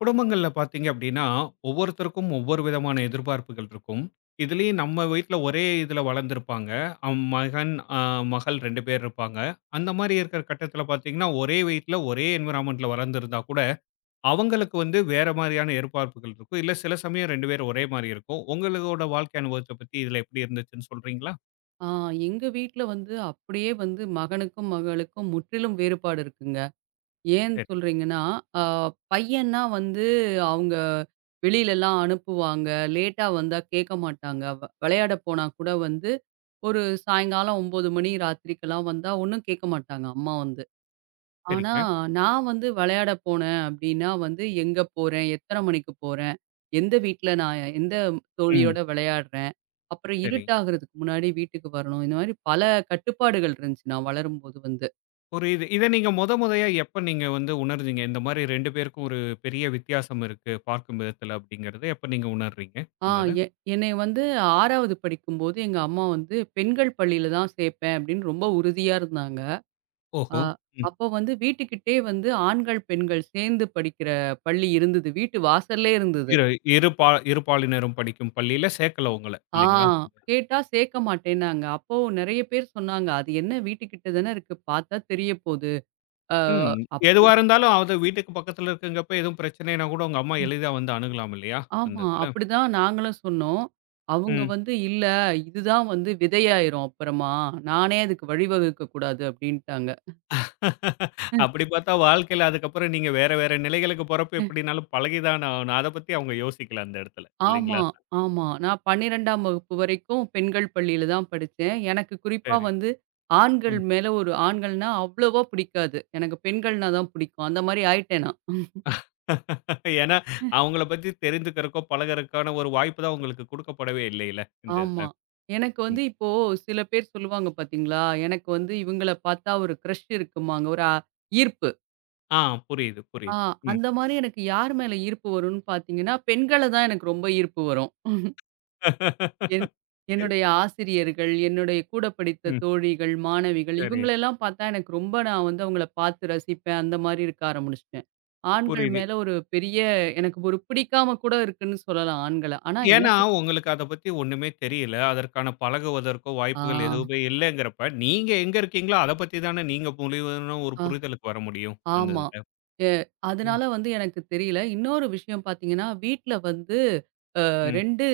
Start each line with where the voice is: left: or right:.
left: குடும்பங்கள்ல பார்த்தீங்க அப்படின்னா, ஒவ்வொருத்தருக்கும் ஒவ்வொரு விதமான எதிர்பார்ப்புகள் இருக்கும். இதுலயும் நம்ம வீட்ல ஒரே இதுல வளர்ந்திருப்பாங்க. மகன், மகள் 2 பேர் இருப்பாங்க. அந்த மாரி இருக்கிற கட்டத்தில பார்த்தீங்கன்னா, ஒரே வீட்ல ஒரே என்வைரன்மென்ட்ல வளர்ந்திருந்தா கூட, அவங்களுக்கு வந்து வேற மாரியான எதிர்பார்ப்புகள் இருக்கும். இல்ல சில சமயம் 2 பேரும் ஒரே மாரி இருக்கும். உங்களோட வாழ்க்கை அனுபவத்த பத்தி இதுல எப்படி இருந்துச்சுன்னு சொல்றீங்களா?
right: ஆ எங்க வீட்ல வந்து அப்படியே வந்து மகனுக்கும், மகளுக்கும் முற்றிலும் வேறுபாடு இருக்குங்க. ஏன்
left: சரி,
right: சொல்றீங்கன்னா, ஆ பையன்னா வந்து அவங்க வெளிலலாம் அனுப்புவாங்க. லேட்டா வந்தா கேட்க மாட்டாங்க. விளையாட போனா கூட வந்து ஒரு சாயங்காலம் 9 மணி ராத்திரிக்கெல்லாம் வந்தா ஒண்ணும் கேட்க மாட்டாங்க அம்மா வந்து. ஆனா
left: சரிங்க.
right: நான் வந்து விளையாட போனேன் அப்படின்னா வந்து எங்க போறேன்? எத்தன மணிக்கு போறேன்? எந்த வீட்ல நான் எந்த
left: ம்.
right: தோழியோட விளையாடுறேன்? அப்புறம்
left: சரி.
right: இருட்டாகிறதுக்கு முன்னாடி வீட்டுக்கு வரணும். இந்த மாரி பல கட்டுப்பாடுகள் இருந்துச்சு நான் வளரும்போது வந்து.
left: புரியுது. இத நீங்க மொதயா எப்ப நீங்க வந்து உணர்ந்தீங்க? இந்த மாரி 2 பேருக்கும் ஒரு பெரிய வித்தியாசம் இருக்கு, பார்க்கும் விதத்துல அப்படிங்கிறத எப்ப நீங்க உணர்றீங்க?
right: ஆ
left: இந்த இத.
right: எ என்னைய வந்து 6வது படிக்கும்போது எங்க அம்மா வந்து பெண்கள் பள்ளியில தான் சேர்ப்பேன் அப்படின்னு ரொம்ப உறுதியா இருந்தாங்க. ஆ
left: ஓஹோ! ம்.
right: அப்போ வந்து வீட்டுக்கிட்டயே வந்து ஆண்கள், பெண்கள் சேர்ந்து படிக்கிற பள்ளி இருந்தது. வீட்டு வாசல்லே இருந்தது.
left: இரு இரு பா இரு பாலினரும் படிக்கும் பள்ளியில சேக்கல உங்கள,
right: ஆ
left: இல்லைங்களா?
right: கேட்டா சேர்க்க மாட்டேன்னாங்க. அப்போ நெறைய பேர் சொன்னாங்க, "அது என்ன வீட்டுக்கிட்ட தானே இருக்கு. பார்த்தா தெரிய போது." ஆ
left: ம்.
right: அப்படி
left: எதுவா இருந்தாலும் அது வீட்டுக்கு பக்கத்துல இருக்குங்கப்ப எதுவும் பிரச்சனைன்னா கூட உங்க அம்மா எளிதா வந்து அணுகலாம் இல்லையா? அந்த
right: ஆமா.
left: இதுல.
right: அப்படிதான் நாங்களும் சொன்னோம். அவங்க
left: ம்.
right: வந்து, "இல்ல இதுதான் வந்து விதையாயிரும் அப்புறமா. நானே அதுக்கு வழிவகுக்க கூடாது" அப்படின்ட்டாங்க.
left: அப்படி பாத்தா வாழ்க்கையில அதுக்கப்புறம் நீங்க வேற வேற நிலைகளுக்கு போறப்ப எப்படின்னாலும் பழகி தான ஆகணும். அத பத்தி அவங்க யோசிக்கல அந்த இடத்துல,
right: ஆமா,
left: இல்லைங்களா?
right: ஆமா. நான் 12ஆம் வகுப்பு வரைக்கும் பெண்கள் பள்ளியில தான் படிச்சேன். எனக்கு குறிப்பா
left: சரி.
right: வந்து ஆண்கள்
left: ம்.
right: மேல ஒரு ஆண்கள்னா அவ்வளவா பிடிக்காது. எனக்கு பெண்கள்னா தான் பிடிக்கும். அந்த மாரி ஆயிட்டேன் நான்.
left: ஏன்னா, அவங்கள பத்தி தெரிந்துக்கிறக்கோ, பழகுறதுக்கான ஒரு வாய்ப்பு தான் உங்களுக்கு குடுக்கப்படவே இல்லைல்ல, இந்த இதுல.
right: ஆமா. எனக்கு
left: ம்.
right: வந்து இப்போ சில பேர் சொல்லுவாங்க பார்த்தீங்களா, எனக்கு வந்து இவங்கள பார்த்தா ஒரு கிரஷ் இருக்குமாங்க. ஒரு ஈர்ப்பு.
left: ஆ புரியுது,
right: ஆ
left: புரியுது. ம்.
right: அந்த மாரி எனக்கு யார் மேல ஈர்ப்பு வரும்ன்னு பார்த்தீங்கன்னா, பெண்கள தான் எனக்கு ரொம்ப ஈர்ப்பு வரும். என் என்னுடைய ஆசிரியர்கள், என்னுடைய கூட படித்த
left: ம்.
right: தோழிகள், மாணவிகள்
left: சரி.
right: இவங்களெல்லாம் பார்த்தா எனக்கு ரொம்ப நான் வந்து அவங்கள பார்த்து ரசிப்பேன். அந்த மாரி இருக்க ஆரம்பிச்சுட்டேன். ஆண்கள்
left: புரியுது.
right: மேல ஒரு பெரிய எனக்கு ஒரு பிடிக்காம கூட இருக்குன்னு சொல்லலாம் ஆண்கள. ஆனா
left: ஏன்னா,
right: எனக்கு
left: உங்களுக்கு அத பத்தி ஒண்ணுமே தெரியல. அதற்கான பழகுவதற்கோ
right: ஆ,
left: வாய்ப்புகள் எதுவுமே இல்லங்கிறப்ப, நீங்க எங்க இருக்கீங்களோ, அத பத்தி தானே நீங்க முழுமையான ஒரு
right: ஆ
left: புரிதலுக்கு வர முடியும், அந்த
right: ஆமா.
left: இதுல.
right: எ
left: ம்.
right: அதனால வந்து எனக்கு தெரியல. இன்னொரு விஷயம் பார்த்தீங்கன்னா, வீட்ல வந்து
left: ம்.
right: 2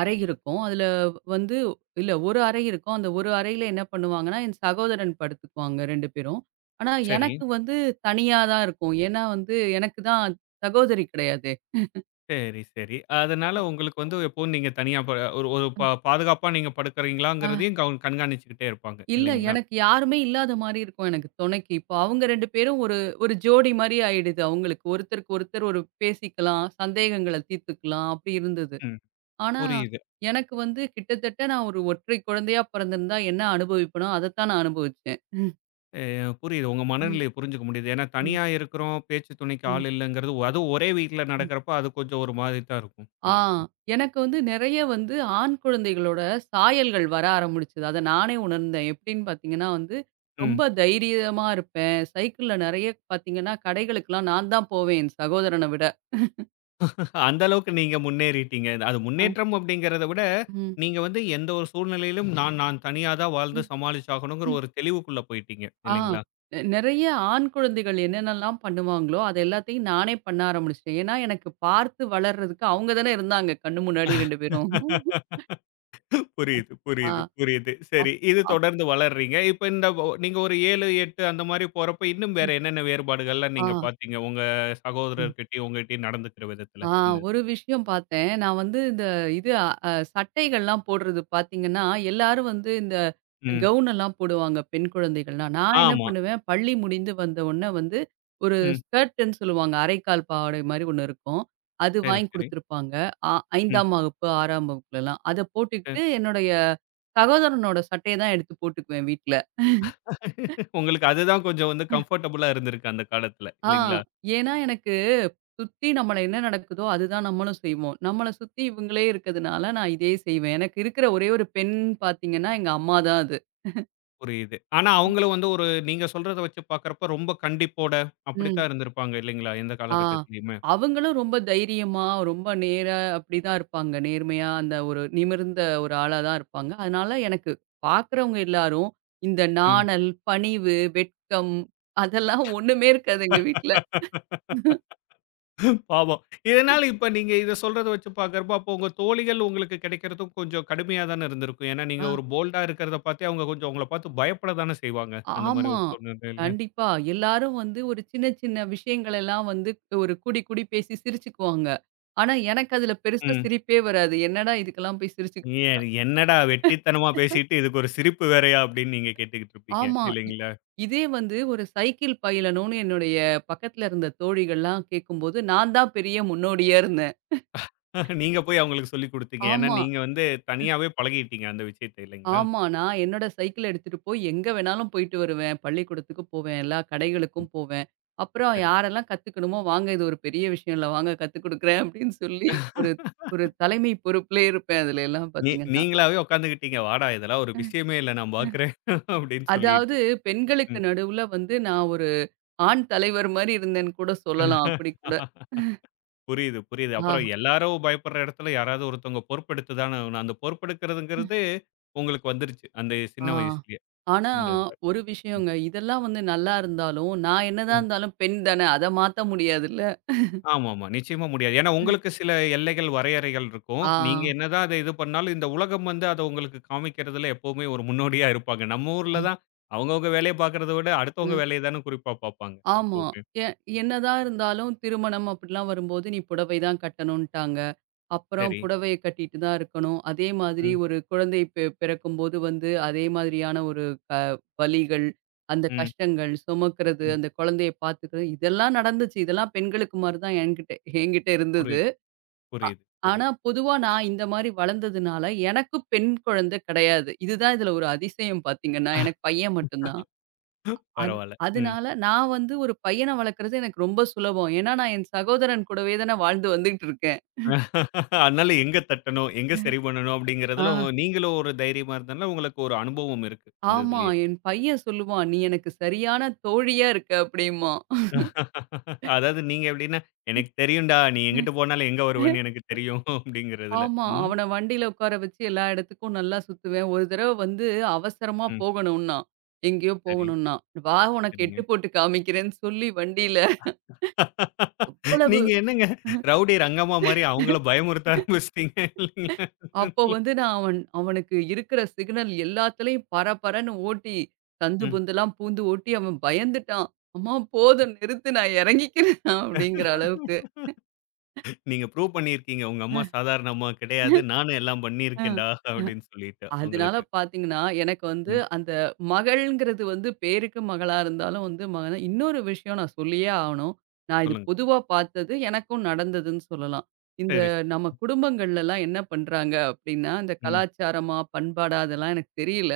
right: அறை இருக்கும். அதுல வந்து இல்ல 1 அறை இருக்கும். அந்த 1 அறையில என்ன பண்ணுவாங்கன்னா, என் சகோதரன் படுத்துக்குவாங்க 2 பேரும். ஆனா
left: சரி.
right: எனக்கு வந்து தனியா தான் இருக்கும். ஏன்னா வந்து எனக்கு தான் சகோதரி கிடையாது.
left: சரி, சரி. அதனால உங்களுக்கு வந்து எப்பவும் நீங்க தனியா ப ஒரு ஒரு பா பாதுகாப்பா நீங்க
right: ஆ.
left: படுக்கிறீங்களாங்கிறதையும் கண்காணிச்சுக்கிட்டே இருப்பாங்க,
right: இல்ல
left: இல்லைங்களா?
right: எனக்கு யாருமே இல்லாத மாரி இருக்கும் எனக்கு துணைக்கு. இப்போ அவங்க 2 பேரும் ஒரு ஒரு ஜோடி மாரி ஆயிடுது அவங்களுக்கு. ஒருத்தருக்கு ஒருத்தர் ஒரு பேசிக்கலாம், சந்தேகங்கள தீர்த்துக்கலாம் அப்படி இருந்தது.
left: ம்.
right: ஆனா
left: புரியுது.
right: எனக்கு வந்து கிட்டத்தட்ட நான் ஒரு ஒற்றை குழந்தையா பிறந்திருந்தா என்ன அனுபவிப்பேனோ, அதத்தான் நான் அனுபவிச்சேன்.
left: புரியுது. உங்க மனநிலைய புரிஞ்சுக்க முடியுது. ஏன்னா
right: ம்,
left: தனியா இருக்கிறோம், பேச்சு துணைக்கு
right: ம்,
left: ஆள் இல்லங்கிறது அதுவும் ஒரே வீட்ல
right: ம்.
left: நடக்கிறப்ப அது கொஞ்சம் ஒரு மாதிரி தான் இருக்கும்.
right: ஆ
left: இல்லைங்களா?
right: எனக்கு வந்து நெறைய வந்து ஆண் குழந்தைகளோட சாயல்கள் வர ஆரம்பிச்சது. அத நானே உணர்ந்தேன். எப்படின்னு பார்த்தீங்கன்னா வந்து,
left: ம்.
right: ரொம்ப தைரியமா இருப்பேன். சைக்கிள்ல நெறைய பார்த்தீங்கன்னா, கடைகளுக்கெல்லாம் நான் தான் போவேன் என் சகோதரன விட.
left: அந்த அளவுக்கு நீங்க முன்னேறிட்டீங்க. அது
right: ஆ.
left: முன்னேற்றம் அப்படிங்கிறத விட,
right: ம்,
left: நீங்க வந்து எந்த ஒரு சூழ்நிலையிலும் நான் நான் தனியா தான் வாழ்ந்து
right: ம்,
left: சமாளிச்சாகணுங்கிற
right: ம்.
left: ஒரு தெளிவுக்குள்ள போயிட்டீங்க.
right: ஆ நெ நெறைய ஆண் குழந்தைகள் என்னென்னலாம் பண்ணுவாங்களோ, அது எல்லாத்தையும் நானே பண்ண ஆரம்பிச்சுட்டேன். ஏன்னா, எனக்கு பார்த்து வளர்றதுக்கு அவங்க தானே இருந்தாங்க, கண்ணு முன்னாடி 2 பேரும்.
left: இல்லைங்களா? புரியுது,
right: ஆ.
left: புரியுது, புரியுது.
right: அப்
left: சரி. இது
right: அப்
left: தொடர்ந்து வளர்றீங்க. இப்ப இந்த நீங்க ஒரு 7, 8 அந்த மாரி போறப்ப இன்னும் வேற என்னென்ன வேறுபாடுகள்லாம்
right: ஆ.
left: நீங்க பார்த்தீங்க? உங்க சகோதரர்கிட்டயும், உங்ககிட்டயும் நடந்துக்கிற விதத்துல.
right: ஆ
left: இந்த இது?
right: ஒரு விஷயம் பார்த்தேன். நான் வந்து இந்த சட்டைகள்லாம் போடுறது பார்த்தீங்கன்னா, எல்லாரும் வந்து இந்த
left: ம்.
right: கவுன் எல்லாம் போடுவாங்க பெண் குழந்தைகள்லாம். நான் என்ன
left: ஆமா.
right: பண்ணுவேன், பள்ளி முடிந்து வந்த உடனே வந்து ஒரு
left: ம்.
right: ஸ்கர்ட்டுன்னு சொல்லுவாங்க. அரைக்கால் பாவாடை மாரி ஒண்ணு இருக்கும். அது
left: சரி,
right: வாங்கி
left: சரி.
right: குடுத்துருப்பாங்க. அ
left: ம்.
right: 5ஆம் வகுப்பு, 6ஆம் வகுப்புலலாம். அத
left: சரி.
right: போட்டுக்கிட்டு என்னுடைய சகோதரனோட சட்டைய தான் எடுத்து போட்டுக்குவேன் வீட்ல.
left: உங்களுக்கு அதுதான் கொஞ்சம் வந்து கம்ஃபர்டபுளா இருந்திருக்கு அந்த காலத்துல.
right: ஆ.
left: இல்லைங்களா?
right: ஏன்னா எனக்கு சுத்தி நம்மள என்ன நடக்குதோ, அதுதான் நம்மளும் செய்வோம். நம்மள சுத்தி இவங்களே இருக்கதுனால, நான் இதே செய்வேன். எனக்கு இருக்கிற ஒரே ஒரு பெண் பார்த்தீங்கன்னா, எங்க அம்மா தான் அது.
left: புரியுது. ஆனா அவங்களும் வந்து ஒரு நீங்க சொல்றத வச்சு பார்க்கறப்ப ரொம்ப கண்டிப்போட
right: ம்.
left: அப்படித்தான் இருந்திருப்பாங்க இல்லைங்களா? எந்த
right: ஆ.
left: காலகட்டத்திலயுமே.
right: அவங்களும் ரொம்ப தைரியமா, ரொம்ப நேரா அப்படிதான் இருப்பாங்க. நேர்மையா அந்த ஒரு நிமிர்ந்த ஒரு ஆளா தான் இருப்பாங்க. அதனால எனக்கு பார்க்குறவங்க எல்லாரும், இந்த
left: ம்.
right: நாணல், பணிவு, வெட்கம் அதெல்லாம் ஒண்ணுமே இருக்காது எங்க வீட்ல.
left: பாவம். இதனால இப்ப நீங்க இத சொல்றத வச்சு பார்க்கிறப்போ, அப்போ உங்க தோழிகள் உங்களுக்கு கிடைக்கிறதும் கொஞ்சம் கடுமையா தானே இருந்திருக்கும். ஏன்னா, நீங்க
right: ஆ.
left: ஒரு போல்டா இருக்கிறத பார்த்தே அவங்க கொஞ்சம் உங்கள பார்த்து பயப்பட தானே செய்வாங்க. அந்த மாரி
right: ஆமா.
left: ஒரு சூழ்நிலையில.
right: கண்டிப்பா. எல்லாரும் வந்து ஒரு சின்ன சின்ன விஷயங்கள் எல்லாம் வந்து ஒரு கூடி கூடி பேசி சிரிச்சுக்குவாங்க. ஆனா எனக்கு அதுல பெருசா
left: ம்.
right: சிரிப்பே வராது. என்னடா இதுக்கெல்லாம் போய் சிரிச்சு
left: "ஏ என்னடா வெட்டித்தனமா பேசிட்டு, இதுக்கு ஒரு சிரிப்பு வேறையா?" அப்படின்னு நீங்க கேட்டுக்கிட்டு இருப்பீங்க.
right: ஆமா.
left: இல்லைங்களா?
right: இதே வந்து ஒரு சைக்கிள் பயிலணும்னு என்னுடைய பக்கத்துல இருந்த தோழிகள்லாம் கேட்கும்போது நான் தான் பெரிய முன்னோடியா இருந்தேன்.
left: நீங்க போய் அவங்களுக்கு சொல்லிக் குடுத்தீங்க. ஏன்னா,
right: ஆமா.
left: நீங்க வந்து தனியாவே பழகிட்டீங்க அந்த விஷயத்த இல்லைங்களா?
right: ஆமா. நான் என்னோட சைக்கிள எடுத்துட்டு போய் எங்க வேணாலும் போயிட்டு வருவேன். பள்ளிக்கூடத்துக்கு போவேன். எல்லா கடைகளுக்கும் போவேன். அப்புறம்
left: சரி.
right: யாரெல்லாம் கத்துக்கணுமோ, "வாங்க இது ஒரு பெரிய விஷயம் இல்ல. வாங்க கத்துக் குடுக்குறேன்." அப்படின்னு சொல்லி ஒரு ஒரு தலைமை பொறுப்பிலே இருப்பேன் அதுல எல்லாம் பார்த்தீங்கன்னா.
left: நீங்களாவே உட்காந்துக்கிட்டீங்க. "வாடா இதெல்லாம் ஒரு விஷயமே இல்ல நான்
right: ம்.
left: பார்க்கிறேன்" அப்படின்னு சொல்லிட்டு.
right: அதாவது பெண்களுக்கு
left: ம்.
right: நடுவுல வந்து நான் ஒரு ஆண் தலைவர் மாரி இருந்தேன்னு கூட சொல்லலாம். அப்படி கூட.
left: புரியுது, புரியுது.
right: ஆ,
left: அப்புறம் எல்லாரும் பயப்படுற இடத்துல யாராவது ஒருத்தவங்க பொறுப்பெடுத்து தானே ஆகணும். அந்த பொறுப்பெடுக்கிறதுங்கிறது உங்களுக்கு வந்துருச்சு. அந்த சின்ன
right: ஆ.
left: வயசுலயே.
right: ஆனா
left: இந்த இதுல.
right: ஒரு
left: ம்,
right: விஷயங்க. இதெல்லாம் வந்து நல்லா இருந்தாலும், நான் என்னதான்
left: ம்.
right: இருந்தாலும் பெண் தானே. அத மாத்த முடியாதுல்ல.
left: ஆமாமா. நிச்சயமா முடியாது. ஏன்னா உங்களுக்கு சில எல்லைகள், வரையறைகள் இருக்கும்.
right: ஆ.
left: நீங்க என்னதான் அத இது பண்ணாலும், இந்த உலகம் வந்து அத உங்களுக்கு காமிக்கிறதுல எப்பவுமே ஒரு முன்னோடியா இருப்பாங்க. நம்ம
right: அ.
left: ஊர்ல தான் அவங்கவங்க வேலைய பார்க்கிறத விட, அடுத்தவங்க வேலைய தானே குறிப்பா பார்ப்பாங்க
right: ஆமா.
left: எப்பவுமே.
right: எ என்னதான் இருந்தாலும் திருமணம் அப்படிலாம் வரும்போது, நீ புடவை தான் கட்டணுன்ட்டாங்க. அப்புறம்
left: சரி.
right: புடவைய கட்டிட்டு தான் இருக்கணும். அதே மாதிரி
left: ம்,
right: ஒரு குழந்தை பிறக்கும்போது வந்து அதே மாதிரியான ஒரு க வலிகள், அந்த
left: ம்,
right: கஷ்டங்கள், சுமக்கிறது,
left: ம்.
right: அந்த குழந்தைய பார்த்துக்கிறது, இதெல்லாம் நடந்துச்சு. இதெல்லாம் பெண்களுக்கு மாரி தான் என்கிட்ட என்கிட்ட இருந்தது.
left: புரியுது, புரியுது,
right: ஆனா,
left: புரியுது.
right: பொதுவா நான் இந்த மாரி வளர்ந்ததுனால, எனக்கும் பெண் குழந்தை கிடையாது. இதுதான் இதுல ஒரு அதிசயம் பார்த்தீங்கன்னா, எனக்கு பையன் மட்டும் தான். அது
left: பரவால்ல. ம்.
right: அதனால நான் வந்து ஒரு பையன வளர்க்குறது எனக்கு ரொம்ப சுலபம். ஏன்னா, நான் என் சகோதரன் கூடவே தானே வாழ்ந்து வந்துட்டு இருக்கேன்.
left: அதனால எங்க தட்டணும், எங்க
right: ம்.
left: சரி பண்ணணும்
right: ஆ
left: அப்படிங்கிறதுல நீங்களும் ஒரு தைரியமா இருந்தனால உங்களுக்கு ஒரு அனுபவம் இருக்கு அந்த
right: ஆமா.
left: இதுலயே.
right: என் பையன் சொல்லுவான், "நீ எனக்கு சரியான தோழியா இருக்க" அப்படிம்பான்.
left: அதாவது நீங்க எப்படின்னா, "எனக்கு தெரியும்டா, நீ
right: ம்.
left: எங்கிட்டு போனாலும் எங்க வருவேன்னு எனக்கு தெரியும்" அப்படிங்கிறதுல.
right: ஆமா.
left: ம்,
right: அவன வண்டியில உட்கார வச்சு எல்லா இடத்துக்கும் நல்லா சுத்துவேன். ஒரு தடவ வந்து அவசரமா
left: ம்.
right: போகணும்னா, எங்கேயோ
left: சரி,
right: போகணும்னா, "வா உனக்கு
left: சரிங்க.
right: எட்டு போட்டு காமிக்கிறேன்னு" சொல்லி வண்டியில அவ்வளவு
left: நீங்க என்னங்க ரவுடி ரங்கம்மா மாரி அவங்கள பயமுறுத்த ஆரம்பிச்சுட்டீங்க இல்லைங்களா?
right: அப்போ வந்து நான் அவனுக்கு இருக்கிற சிக்னல் எல்லாத்துலயும் பரபரன்னு ஓட்டி, சந்து
left: ம்.
right: பொந்தெல்லாம் பூந்து ஓட்டி அவன் பயந்துட்டான். "அம்மா போதும் நிறுத்து நான் இறங்கிக்கிறேன்" அப்படிங்கிற அளவுக்கு.
left: நீங்க ப்ரூவ் பண்ணியிருக்கீங்க. உங்க
right: அ,
left: அம்மா சாதாரண அம்மா கிடையாது. நானும் எல்லாம்
right: அ.
left: பண்ணியிருக்கேன்டா அப்படின்னு சொல்லிட்டு
right: அதனால
left: அவங்களுக்கு.
right: பார்த்தீங்கன்னா, எனக்கு வந்து
left: ம்.
right: அந்த மகள்ங்கிறது வந்து பேருக்கு மகளா இருந்தாலும் வந்து மகன் இன்னொரு விஷயம் நான் சொல்லியே ஆகணும். நான் இது
left: சொல்லுங்க.
right: பொதுவா பார்த்தது, எனக்கும் நடந்ததுன்னு சொல்லலாம். இந்த
left: சரி, சரி.
right: நம்ம குடும்பங்கள்லலாம் என்ன பண்றாங்க அப்படின்னா, இந்த
left: ம்.
right: கலாச்சாரமா, பண்பாடா அதெல்லாம் எனக்கு தெரியல.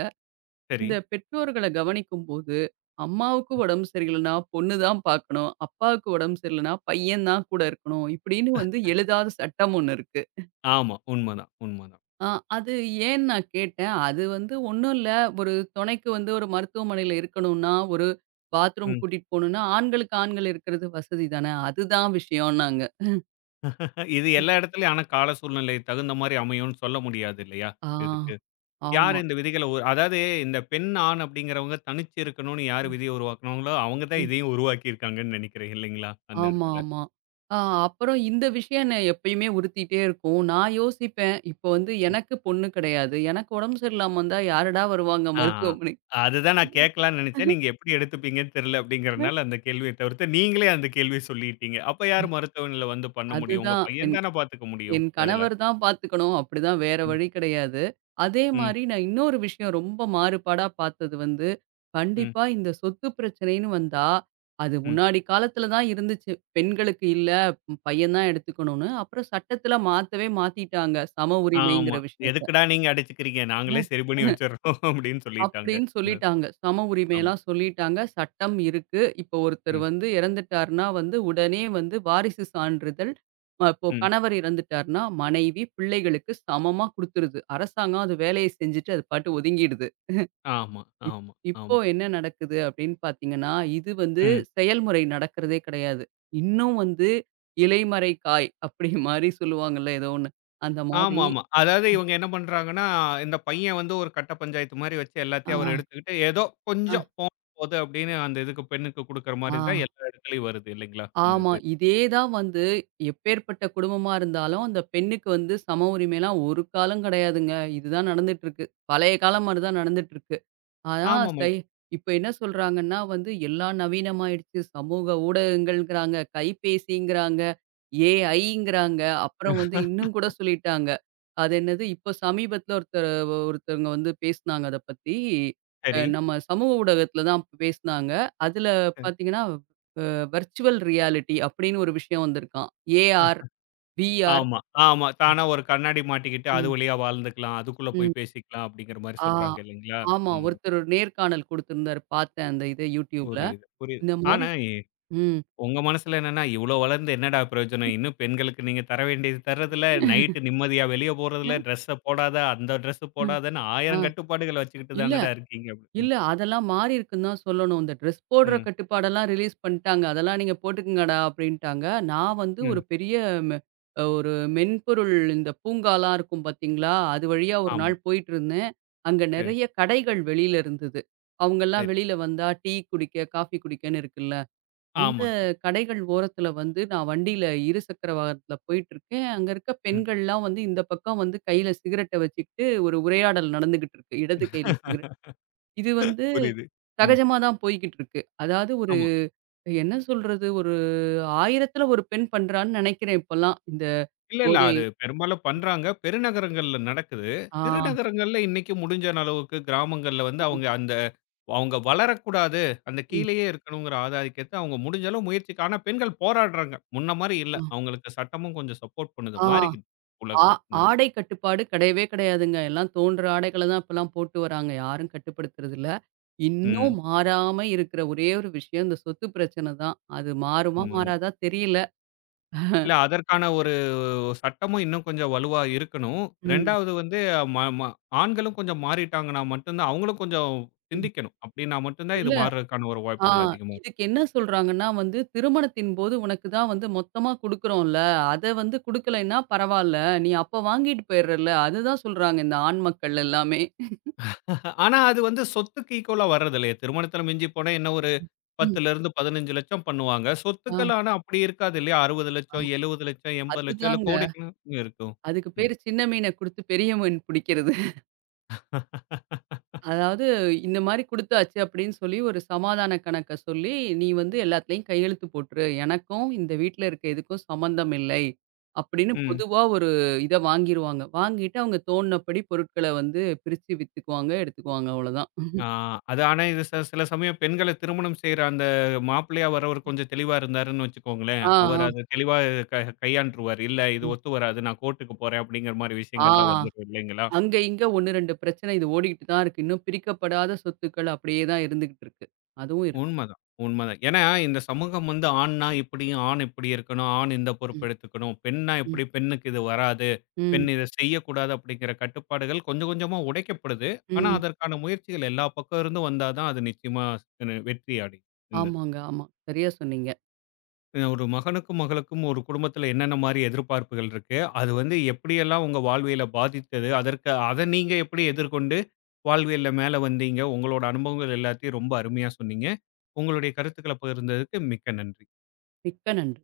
left: சரி.
right: இந்த பெற்றோர்கள கவனிக்கும்போது, அம்மாவுக்கு உடம்பு சரியில்லன்னா, பொண்ணு தான் பார்க்கணும். அப்பாவுக்கு உடம்பு சரியில்லன்னா, பையன் தான் கூட இருக்கணும். இப்படின்னு வந்து எழுதாத சட்டம் ஒண்ணு இருக்கு.
left: ஆமா. உண்மதான், உண்மதான்.
right: ஆ அது ஏன்னு நான் கேட்டேன். அது வந்து ஒண்ணும் இல்ல. ஒரு துணைக்கு வந்து ஒரு மருத்துவமனையில இருக்கணும்னா, ஒரு பாத்ரூம்
left: ம்.
right: கூட்டிட்டு போணும்னா, ஆண்களுக்கு ஆண்கள் இருக்கிறது வசதி தானே. அதுதான் விஷயம்னாங்க.
left: இது எல்லா இடத்துலயும் ஆனா கால சூழ்நிலை தகுந்த மாரி அமையும்னு சொல்ல முடியாது இல்லையா?
right: ஆ.
left: இதுக்கு. யார்
right: ஆமா.
left: இந்த விதிகள அதாவது இந்த பெண், ஆண் அப்படிங்கிறவங்க தனிச்சு இருக்கணும்னு யார் விதிய உருவாக்குனாங்களோ, அவங்க தான்
right: ம்.
left: இதையும் உருவாக்கியிருக்காங்கன்னு நெனைக்கிறேன் இல்லைங்களா? அந்த
right: ஆமா,
left: இடத்துல.
right: ஆமா. ஆ அப்புறம் இந்த விஷயம் என்ன எப்பயுமே உறுத்திட்டே இருக்கும். நான் யோசிப்பேன், இப்போ வந்து எனக்கு பொண்ணு கிடையாது. எனக்கு உடம்பு சரியில்லாம வந்தா யாருடா வருவாங்க
left: ஆ,
right: மருத்துவமனை?
left: ஆ. அதுதான் நான் கேட்கலாம்னு நெனைச்சேன். நீங்க எப்படி எடுத்துப்பீங்கன்னு தெரியல அப்படிங்கிறனால அந்த கேள்விய தவிர்த்து, நீங்களே அந்த கேள்விய சொல்லிட்டீங்க. அப்ப யார் மருத்துவமனையில வந்து பண்ண முடியும்? உங்க
right: அதுதான்
left: பையன்
right: என்
left: தானே பார்த்துக்க முடியும்
right: என்
left: அதுல.
right: கணவர் தான் பார்த்துக்கணும். அப்படிதான் வேற
left: ம்,
right: வழி கிடையாது. அதே
left: ம்,
right: மாரி நான் இன்னொரு விஷயம் ரொம்ப மாறுபாடா பார்த்தது வந்து,
left: ம்,
right: கண்டிப்பா இந்த சொத்து பிரச்சனைன்னு வந்தா, அது
left: ம்.
right: முன்னாடி காலத்துல தான் இருந்துச்சு. பெண்களுக்கு இல்ல, ம், பையன் தான் எடுத்துக்கணும்னு. அப்புறம் சட்டத்துல மாத்தவே மாத்திட்டாங்க. சம
left: ஆமா.
right: உரிமைங்கிற விஷயத்த.
left: "எதுக்குடா நீங்க அடிச்சுக்கிறீங்க? நாங்களே சரி பண்ணி வச்சுர்றோம்" அப்படின்னு சொல்லிட்டாங்க.
right: அப்படின்னு
left: ம்.
right: சொல்லிட்டாங்க. சம
left: ஆமா.
right: உரிமையெல்லாம் சொல்லிட்டாங்க. சட்டம் இருக்கு. இப்போ ஒருத்தர்
left: ம்.
right: வந்து இறந்துட்டாருன்னா வந்து உடனே வந்து வாரிசு சான்றிதழ் இப்போ
left: ம்.
right: கணவர் இறந்துட்டாருன்னா, மனைவி, பிள்ளைகளுக்கு சமமா குடுத்துருது. அரசாங்கம் அது வேலைய செஞ்சுட்டு அது பாட்டு ஒதுங்கிடுது.
left: ஆமா,
right: இப்
left: ஆமா,
right: இப்போ
left: ஆமா.
right: என்ன நடக்குது அப்படின்னு பார்த்தீங்கன்னா, இது வந்து
left: ம்.
right: செயல்முறை நடக்கிறதே கிடையாது. இன்னும் வந்து இலைமறை காய் அப்படி மாரி சொல்லுவாங்கல்ல ஏதோ ஒண்ணு. அந்த மாரி
left: ஆமாமா. அதாவது இவங்க என்ன பண்றாங்கன்னா, இந்த பையன் வந்து ஒரு கட்ட பஞ்சாயத்து மாரி வச்சு
right: ஆ,
left: எல்லாத்தையும் அவர் எடுத்துக்கிட்டு, ஏதோ
right: ஆ,
left: கொஞ்சம் போனா போது அப்படின்னு அந்த இதுக்கு பெண்ணுக்கு குடுக்குற மாரி
right: ஆ.
left: தான் எல்லா இடத்துலயும் வருது இல்லைங்களா? இந்த
right: ஆமா.
left: இது.
right: இதே தான் வந்து எப்பேர்ப்பட்ட குடும்பமா இருந்தாலும், அந்த பெண்ணுக்கு வந்து சம உரிமைலாம் ஒரு காலம் கிடையாதுங்க. இதுதான் நடந்துட்டுருக்கு. பழைய காலம் மாரி தான் நடந்துட்டுருக்கு. ஆனா,
left: ஆமாமா.
right: சை இப்ப என்ன சொல்றாங்கன்னா வந்து, எல்லாம் நவீனமாயிடுச்சு. சமூக ஊடகங்கள்ங்கிறாங்க, கைபேசிங்கிறாங்க, ஏஐங்கிறாங்க.
left: சரி.
right: அப்புறம் வந்து இன்னும் கூட சொல்லிட்டாங்க. அது என்னது இப்போ சமீபத்தில ஒருத்தர் ஒருத்தவங்க வந்து பேசினாங்க அத பத்தி. நம்ம சமூக ஊடகத்தில தான் பேசினாங்க. அதில
left: சரி.
right: பார்த்தீங்கன்னா வர்ச்சுவல் ரியாலிட்டி அப்படின்னு ஒரு விஷயம் வந்திருக்காம்.
left: அ
right: ஏஆர், விஆர்.
left: ஆமா, ஆமா. தானா ஒரு கண்ணாடி மாட்டிக்கிட்டு அது
right: ம்.
left: வழியா வாழ்ந்துக்கலாம். அதுக்குள்ள
right: ம்.
left: போய் பேசிக்கலாம் அப்படிங்கிற மாரி
right: ஆ.
left: சொல்றாங்க இல்லைங்களா?
right: ஆமா.
left: ம்.
right: ஒருத்தர் ஒரு நேர்காணல் குடுத்திருந்தாரு. பார்த்தேன் அந்த இத YouTubeல.
left: புரியுது, புரியுது.
right: இந்த
left: ஆனா
right: மாரி ம்.
left: உங்க மனசுல என்னன்னா, இவ்ளோ வளர்ந்து என்னடா பிரயோஜனம்? இன்னும் பெண்களுக்கு நீங்க தர வேண்டியது தர்றதில்ல, நைட்டு நிம்மதியா வெளிய போறதில்ல, ட்ரெஸ்ஸ போடாத, அந்த ட்ரெஸ் போடாதன்னு 1000
right: ஆ.
left: கட்டுப்பாடுகள வச்சுக்கிட்டு
right: இல்ல
left: தானடா இருக்கீங்க. அப்படி. ம்,
right: இல்ல. அதெல்லாம் மாறியிருக்குன்னு தான் சொல்லணும். இந்த ட்ரெஸ் போடுற
left: ம்,
right: கட்டுப்பாடெல்லாம் ரிலீஸ் பண்ணிட்டாங்க. அதெல்லாம் நீங்க போட்டுக்கங்கடா அப்படின்ட்டாங்க. நான் வந்து ஒரு
left: ம்.
right: பெரிய மெ அ ஒரு மென்பொருள் இந்த பூங்காலாம் இருக்கும் பார்த்தீங்களா? அது வழியா ஒரு
left: ஆமா.
right: நாள் போயிட்டுருந்தேன். அங்க
left: சரி,
right: நெறைய கடைகள் வெளியில இருந்தது. அவங்கலாம்
left: சரி.
right: வெளியில வந்தா டீ குடிக்க, காஃபி குடிக்கன்னு இருக்குல்ல. அந்த
left: ஆமாங்க.
right: கடைகள் ஓரத்தில வந்து நான் வண்டியில இருசக்கர வாகனத்தில போயிட்டுருக்கேன். அங்க இருக்க
left: ம்.
right: பெண்கள்லாம் வந்து இந்த பக்கம் வந்து கையில சிகரெட்ட வச்சுக்கிட்டு ஒரு உரையாடல் நடந்துகிட்டு இருக்கு. இடது கையில சிகரெட். இது வந்து
left: புரியுது. ம்.
right: சகஜமா தான் போய்க்கிட்டு இருக்கு. அதாவது ஒரு
left: ஆமா.
right: என்ன சொல்றது? ஒரு 1000த்துல ஒரு பெண் பண்றான்னு நெனைக்கிறேன் இப்பல்லாம். இந்த
left: இல்ல, இல்ல.
right: போதை
left: அது பெரும்பாலும் பண்றாங்க. பெருநகரங்கள்ல நடக்குது.
right: ஆ,
left: சிறு நகரங்கள்ல இன்னைக்கு முடிஞ்ச அளவுக்கு கிராமங்கள்ல வந்து
right: ஆமா,
left: அவங்க அந்த அவங்க வளரக்கூடாது. அந்த
right: ம்,
left: கீழயே இருக்கணுங்கிற ஆதாதிக்கத்த அவங்க முடிஞ்ச அளவு முயற்சிக்கு ஆனா பெண்கள் போராடுறாங்க. முன்ன மாரி இல்ல.
right: ஆ,
left: அவங்களுக்கு சட்டமும் கொஞ்சம் சப்போர்ட் பண்ணுது.
right: ஆ,
left: மாறிக்கிட்டு
right: ஆ
left: உலகம். இந்த
right: ஆடை கட்டுப்பாடு கிடையவே கிடையாதுங்க. எல்லாம் தோன்ற ஆடைகள தான் இப்பல்லாம் போட்டு வராங்க. யாரும் கட்டுப்படுத்துறதில்ல.
left: ம்.
right: இன்னும் மாறாம இருக்கிற ஒரே ஒரு விஷயம் இந்த சொத்து பிரச்சனை தான். அது மாறுமா?
left: ஆமாங்க.
right: மாறாதா? தெரியல.
left: இல்ல அதற்கான ஒரு சட்டமும் இன்னும் கொஞ்சம் வலுவா இருக்கணும்.
right: ம்,
left: 2வது வந்து ம ம ஆண்களும் கொஞ்சம் மாறிட்டாங்கன்னா மட்டும் தான் அவங்களும் கொஞ்சம்
right: ம்.
left: சிந்திக்கணும். அப்டின்னா மட்டும் தான் இது
right: இல்ல
left: மாறுறதுக்கான ஒரு
right: ஆ
left: வாய்ப்புகள் அதிகமா இருக்கு.
right: இதுக்கு என்ன சொல்றாங்கன்னா வந்து, "திருமணத்தின் போது உனக்கு தான் வந்து மொத்தமா குடுக்குறோம்ல, அத வந்து குடுக்கலைன்னா பரவால்ல. நீ அப்ப வாங்கிட்டு போயிர்றல்ல." அதுதான் சொல்றாங்க இந்த ஆண் மக்கள் எல்லாமே.
left: ஆனா அது வந்து சொத்துக்கு ஈக்குவலா வர்றதில்லையே! திருமணத்தில மிஞ்சி போனா என்ன
right: ம்.
left: 10லருந்து 15 லட்சம் பண்ணுவாங்க.
right: ஆ,
left: சொத்துக்கள் ஆனா அப்படி இருக்காது இல்லையா? 60
right: ஆ.
left: லட்சம், 70 லட்சம், 80 லட்சம் இல்ல
right: அதுதாங்க.
left: கோடிக்கணக்குல இருக்கும்.
right: அதுக்கு
left: ம்.
right: பேரு சின்ன மீன குடுத்து பெரிய மீன் புடிக்கிறது. அதாவது இந்த மாரி குடுத்தாச்சு அப்படின்னு சொல்லி ஒரு சமாதான கணக்க சொல்லி, "நீ வந்து எல்லாத்துலயும் கையெழுத்து போட்டுரு. எனக்கும் இந்த வீட்ல இருக்க எதுக்கும் சம்மந்தம் இல்லை." அப்படின்னு
left: ம்.
right: பொதுவா ஒரு இத வாங்கிருவாங்க. வாங்கிட்டு அவங்க தோணுனபடி பொருட்கள வந்து பிரிச்சு வித்துக்குவாங்க, எடுத்துக்குவாங்க அவ்வளோதான்.
left: ஆ அது ஆனா இது சில சமயம் பெண்கள திருமணம் செய்ற அந்த மாப்பிள்ளையா வரவர் கொஞ்சம் தெளிவா இருந்தாருன்னு வச்சுக்கோங்களேன்,
right: ஆ,
left: அவர்
right: ஆ,
left: அத தெளிவா க கையாண்டுருவாரு. இல்ல இது
right: ம்.
left: ஒத்து வராது. நான் கோர்ட்டுக்கு போறேன் அப்படிங்கிற மாரி
right: ஆ
left: விஷயங்கள்லாம் வந்துரும் இல்லைங்களா?
right: அங்க இங்க 1, 2 பிரச்சனை இது ஓடிக்கிட்டு தான் இருக்கு. இன்னும் பிரிக்கப்படாத சொத்துக்கள் அப்படியே தான் இருந்துகிட்டு இருக்கு. அதுவும் இருக்கு.
left: உண்மதான், உண்மதான். ஏன்னா, இந்த சமூகம் வந்து ஆண்னா இப்படி, ஆண் இப்படி இருக்கணும், ஆண் இந்த பொறுப்பு
right: ம்,
left: எடுத்துக்கணும், பெண்ணா
right: ம்,
left: இப்படி, பெண்ணுக்கு இது வராது,
right: ம்,
left: பெண் இத செய்யக்கூடாது அப்படிங்கிற கட்டுப்பாடுகள் கொஞ்சம் கொஞ்சமா உடைக்கப்படுது. ஆனா,
right: ம்.
left: அதற்கான முயற்சிகள் எல்லா பக்கம் இருந்தும் வந்தா தான் அது நிச்சயமா வெற்றி அடையும். இந்த
right: ஆமாங்க, ஆமா. சரியா சொன்னீங்க.
left: ஒரு மகனுக்கும், மகளுக்கும் ஒரு குடும்பத்தில என்னென்ன மாரி எதிர்பார்ப்புகள் இருக்கு? அது வந்து எப்படியெல்லாம் உங்க வாழ்வியல பாதித்தது? அதற்கு அத நீங்க எப்படி எதிர்கொண்டு வாழ்வியல்ல மேல வந்தீங்க? உங்களோட அனுபவங்கள் எல்லாத்தையும் ரொம்ப அருமையா சொன்னீங்க. உங்களுடைய கருத்துக்கள பகிர்ந்ததுக்கு மிக்க நன்றி.
right: மிக்க நன்றி.